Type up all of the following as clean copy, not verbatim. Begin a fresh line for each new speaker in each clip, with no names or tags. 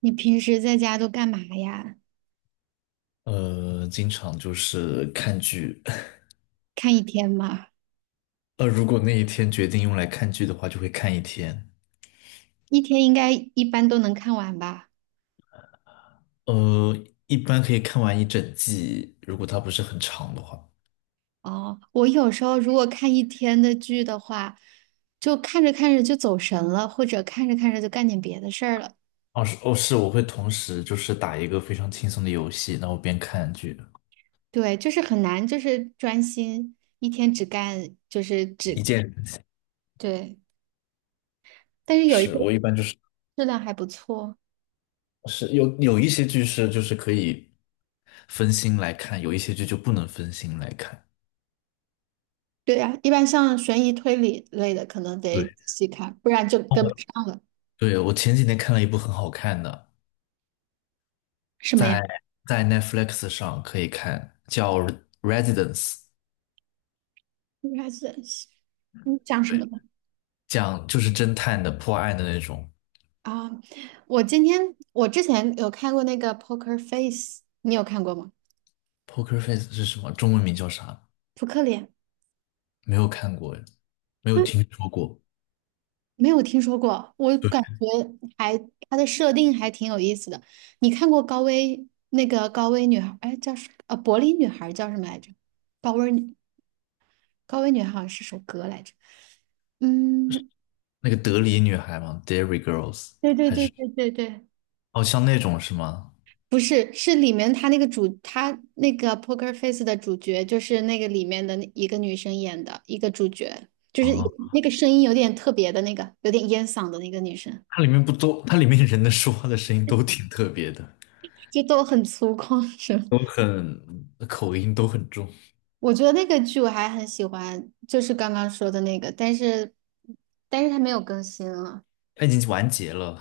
你平时在家都干嘛呀？
经常就是看剧。
看一天吗？
如果那一天决定用来看剧的话，就会看一天。
一天应该一般都能看完吧？
呃，一般可以看完一整季，如果它不是很长的话。
哦，我有时候如果看一天的剧的话，就看着看着就走神了，或者看着看着就干点别的事儿了。
哦，是哦，是，我会同时就是打一个非常轻松的游戏，然后边看剧，
对，就是很难，就是专心一天只干，就是
一
只，
键嗯。
对。但是有一些
是我一般就是
质量还不错。
是有一些剧是就是可以分心来看，有一些剧就不能分心来看。
对呀，一般像悬疑推理类的，可能得仔
对，
细看，不然就跟不
哦，
上了。
对，我前几天看了一部很好看的，
什么呀？
在 在 Netflix 上可以看，叫《Residence》,
应该是你讲什
对，
么的？
讲就是侦探的破案的那种。
啊，我今天我之前有看过那个 Poker Face，你有看过吗？
Poker Face 是什么？中文名叫啥？
扑克脸？
没有看过，没有
嗯，
听说过。
没有听说过，我
对，
感觉还它的设定还挺有意思的。你看过高危那个高危女孩？哎，叫什柏林女孩叫什么来着？高危女高危女孩好像是首歌来着。嗯，
那个德里女孩吗 d a i r y Girls
对对
还
对
是
对对对，
哦，像那种是吗？
不是，是里面他那个主，他那个《Poker Face》的主角，就是那个里面的那一个女生演的一个主角，就是
啊，
那个声音有点特别的那个，有点烟嗓的那个女生，
它里面不都，它里面人的说话的声音都挺特别的，
就都很粗犷是吧？
都很口音都很重。
我觉得那个剧我还很喜欢，就是刚刚说的那个，但是但是它没有更新了，
它已经完结了，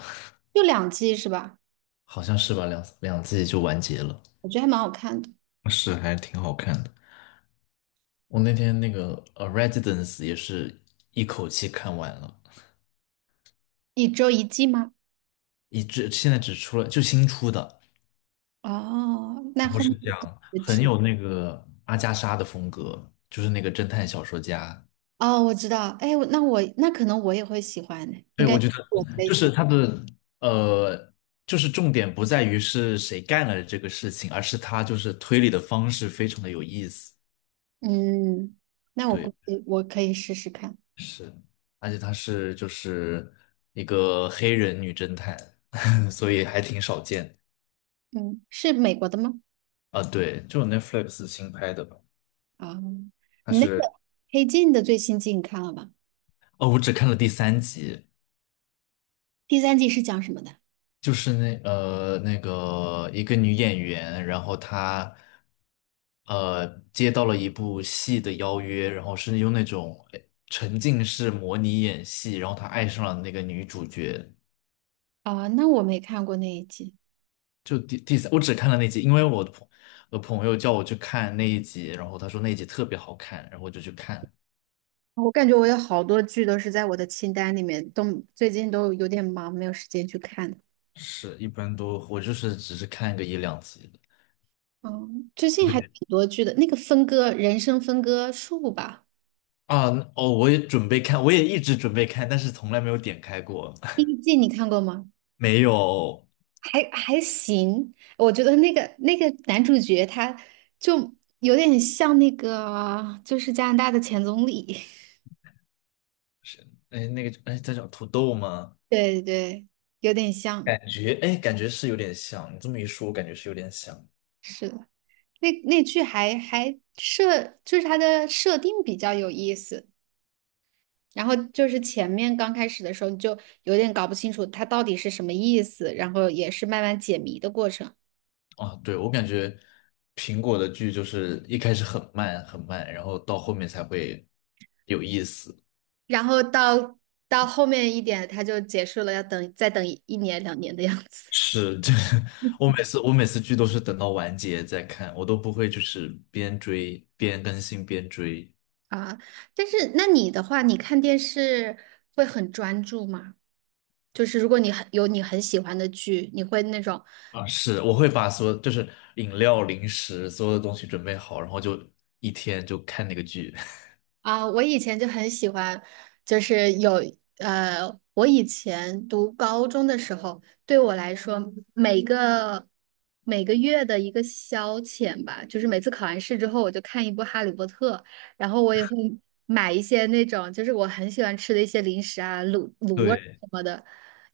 就两季是吧？
好像是吧？两季就完结了，
我觉得还蛮好看的，
是还挺好看的。我那天那个《Residence》也是一口气看完了，
一周一季吗？
一直现在只出了就新出的，
哦，那
然后
后面
是讲
就不
很
出？
有那个阿加莎的风格，就是那个侦探小说家。
哦，我知道，哎，我那我那可能我也会喜欢的，应
对，
该
我
是
觉得
我的类
就是
型。
他的呃，就是重点不在于是谁干了这个事情，而是他就是推理的方式非常的有意思。
嗯，那我
对，
估计我可以试试看。
是，而且他是就是一个黑人女侦探，所以还挺少见
嗯，是美国的吗？
啊，对，就是 Netflix 新拍的吧？
啊、
它
你那个
是
《黑镜》的最新季你看了吗？
哦，我只看了第三集，
第三季是讲什么的？
就是那那个一个女演员，然后她呃接到了一部戏的邀约，然后是用那种哎沉浸式模拟演戏，然后她爱上了那个女主角。
啊、那我没看过那一季。
就第三，我只看了那集，因为我的朋友叫我去看那一集，然后他说那一集特别好看，然后我就去看。
我感觉我有好多剧都是在我的清单里面，都最近都有点忙，没有时间去看。
是，一般都我就是只是看个一两集。
嗯，最近还挺多剧的，那个分割人生分割术吧，
啊，哦，我也准备看，我也一直准备看，但是从来没有点开过，
第 一季你看过吗？
没有，
还还行，我觉得那个那个男主角他就有点像那个，就是加拿大的前总理，
是，哎，那个，哎，在叫土豆吗？
对对，有点像，
感觉，哎，感觉是有点像，你这么一说，我感觉是有点像。
是的，那那剧还还设，就是它的设定比较有意思，然后就是前面刚开始的时候你就有点搞不清楚它到底是什么意思，然后也是慢慢解谜的过程，
啊，对，我感觉苹果的剧就是一开始很慢很慢，然后到后面才会有意思。
然后到到后面一点，它就结束了，要等再等一一年两年的样子。
是，这 我每次剧都是等到完结再看，我都不会就是边追边更新边追。
啊，但是那你的话，你看电视会很专注吗？就是如果你很有你很喜欢的剧，你会那种
啊，是，我会把所有就是饮料、零食所有的东西准备好，然后就一天就看那个剧。
啊，我以前就很喜欢，就是有呃，我以前读高中的时候，对我来说，每个每个月的一个消遣吧，就是每次考完试之后，我就看一部《哈利波特》，然后我也会买一些那种就是我很喜欢吃的一些零食啊，卤卤味儿
对，
什么的，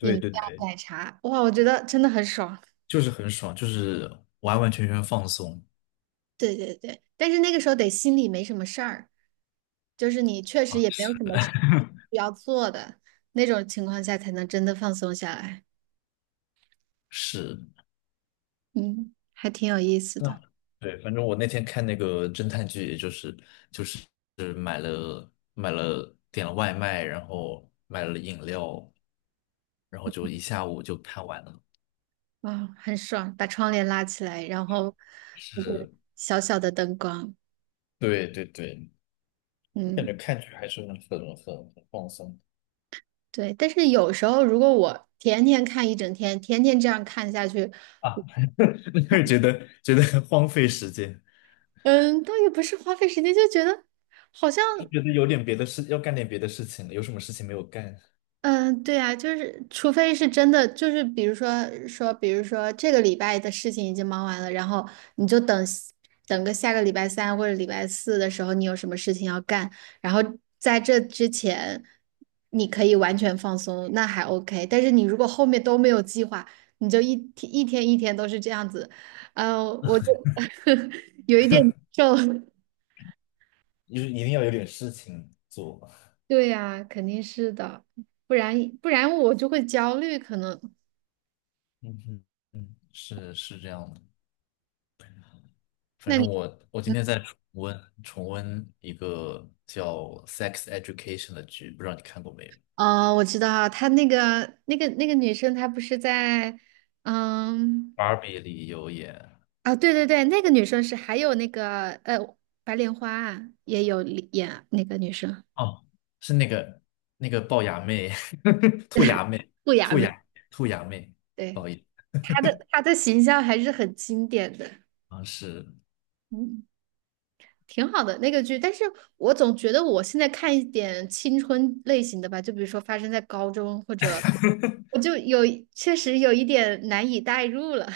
饮料、
对对，
奶茶，哇，我觉得真的很爽。
就是很爽，就是完完全全放松
对对对，但是那个时候得心里没什么事儿。就是你确实
啊。
也没有什么事情需要做的那种情况下，才能真的放松下来。
是，
嗯，还挺有意思的，
那对，反正我那天看那个侦探剧，也就是就是是买了点了外卖，然后买了饮料，然后就一下午就看完了。
啊、很爽，把窗帘拉起来，然后那个
是，
小小的灯光，
对对对，我感
嗯，
觉看剧还是很放松。
对。但是有时候如果我天天看一整天，天天这样看下去，
啊，会觉得荒废时间，
嗯，倒也不是花费时间，就觉得好像。
就觉得有点别的事，要干点别的事情了。有什么事情没有干，
嗯，对呀，就是除非是真的，就是比如说说，比如说这个礼拜的事情已经忙完了，然后你就等等个下个礼拜三或者礼拜四的时候，你有什么事情要干，然后在这之前你可以完全放松，那还 OK。但是你如果后面都没有计划，你就一天一天一天都是这样子，嗯，我就 有一点难受。
就是一定要有点事情做吧。
对呀，肯定是的，不然不然我就会焦虑，可能。
嗯哼，是是这样的。反
那
正
你？
我今天在重温一个叫《Sex Education》的剧，不知道你看过没有
哦，我知道，她那个那个那个女生，她不是在，嗯，
？Barbie 里有演，
啊，对对对，那个女生是还有那个白莲花啊也有里演那个女生
哦，是那个那个龅牙妹，兔牙妹，
不雅
兔
美，
牙兔牙妹，不
对，
好意思，
她的她的形象还是很经典的，
啊是。
嗯，挺好的那个剧，但是我总觉得我现在看一点青春类型的吧，就比如说发生在高中或者，我就有确实有一点难以代入了，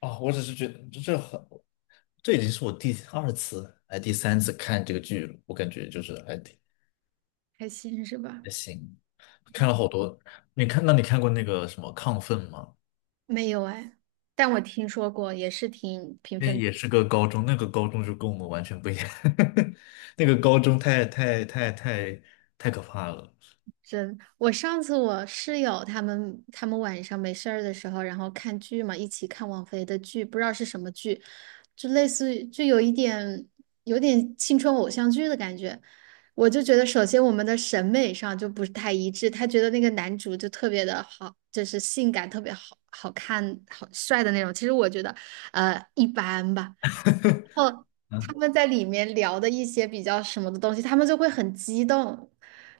哦，我只是觉得这很，这已经是我第二次哎第三次看这个剧了，我感觉就是还挺
开心是吧？
还行，看了好多。你看，那你看过那个什么《亢奋》吗？
没有哎，但我听说过，也是挺评
那
分
也是个高中，那个高中就跟我们完全不一样，那个高中太可怕了。
真。我上次我室友他们他们晚上没事儿的时候，然后看剧嘛，一起看王菲的剧，不知道是什么剧，就类似于就有一点有点青春偶像剧的感觉。我就觉得，首先我们的审美上就不是太一致，他觉得那个男主就特别的好，就是性感，特别好好看、好帅的那种。其实我觉得，一般吧。后他
嗯
们在里面聊的一些比较什么的东西，他们就会很激动，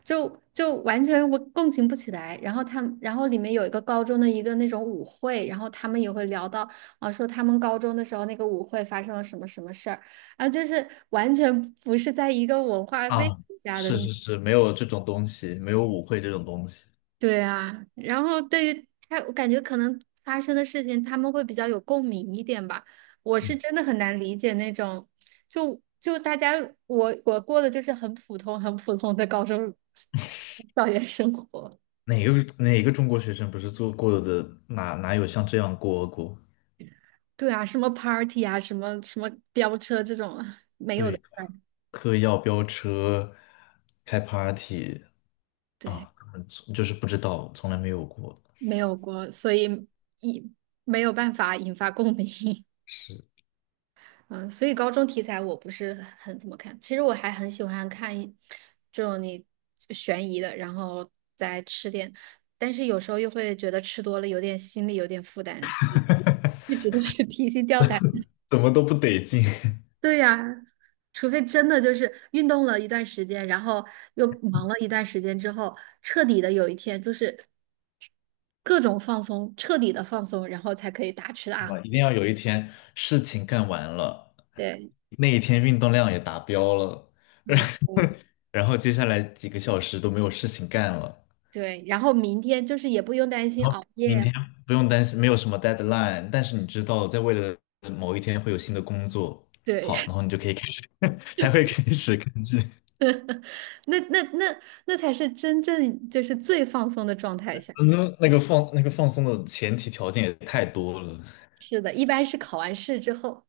就就完全我共情不起来。然后他们，然后里面有一个高中的一个那种舞会，然后他们也会聊到啊，说他们高中的时候那个舞会发生了什么什么事儿，啊，就是完全不是在一个文化背景
啊，
下的
是是是，没有这种东西，没有舞会这种东西。
对啊，然后对于他，我感觉可能发生的事情，他们会比较有共鸣一点吧。我是真的很难理解那种，就就大家，我我过的就是很普通、很普通的高中校园生活。
哪个哪个中国学生不是做过的？哪有像这样过过？
对啊，什么 party 啊，什么什么飙车这种没有的
对。
事儿，
嗑药飙车、开 party
对，
啊，就是不知道，从来没有过，
没有过，所以一没有办法引发共鸣。
是
嗯，所以高中题材我不是很很怎么看。其实我还很喜欢看一这种你悬疑的，然后再吃点，但是有时候又会觉得吃多了有点心里有点负担，所以一直都是提心吊胆。
怎么都不得劲，
对呀，除非真的就是运动了一段时间，然后又忙了一段时间之后，彻底的有一天就是各种放松，彻底的放松，然后才可以大吃 大
是吧？
喝。
一定要有一天事情干完了，
对，
那一天运动量也达标了，
没错。
然后接下来几个小时都没有事情干了，
对，然后明天就是也不用担心
然后
熬
明
夜。
天不用担心没有什么 deadline,但是你知道在未来的某一天会有新的工作，好，
对。
然后你就可以开始，才会开始根据。
那那那那才是真正就是最放松的状态下。
嗯，那个放那个放松的前提条件也太多了，
是的，一般是考完试之后，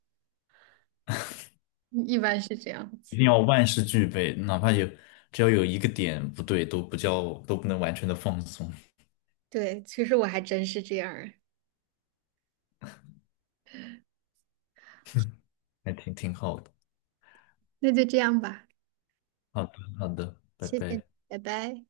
一般是这样子。
一定要万事俱备，哪怕有只要有一个点不对，都不叫都不能完全的放松，
对，其实我还真是这样儿。
还挺挺好的。
那就这样吧，
好的，好的，拜
谢谢你，
拜。
拜拜。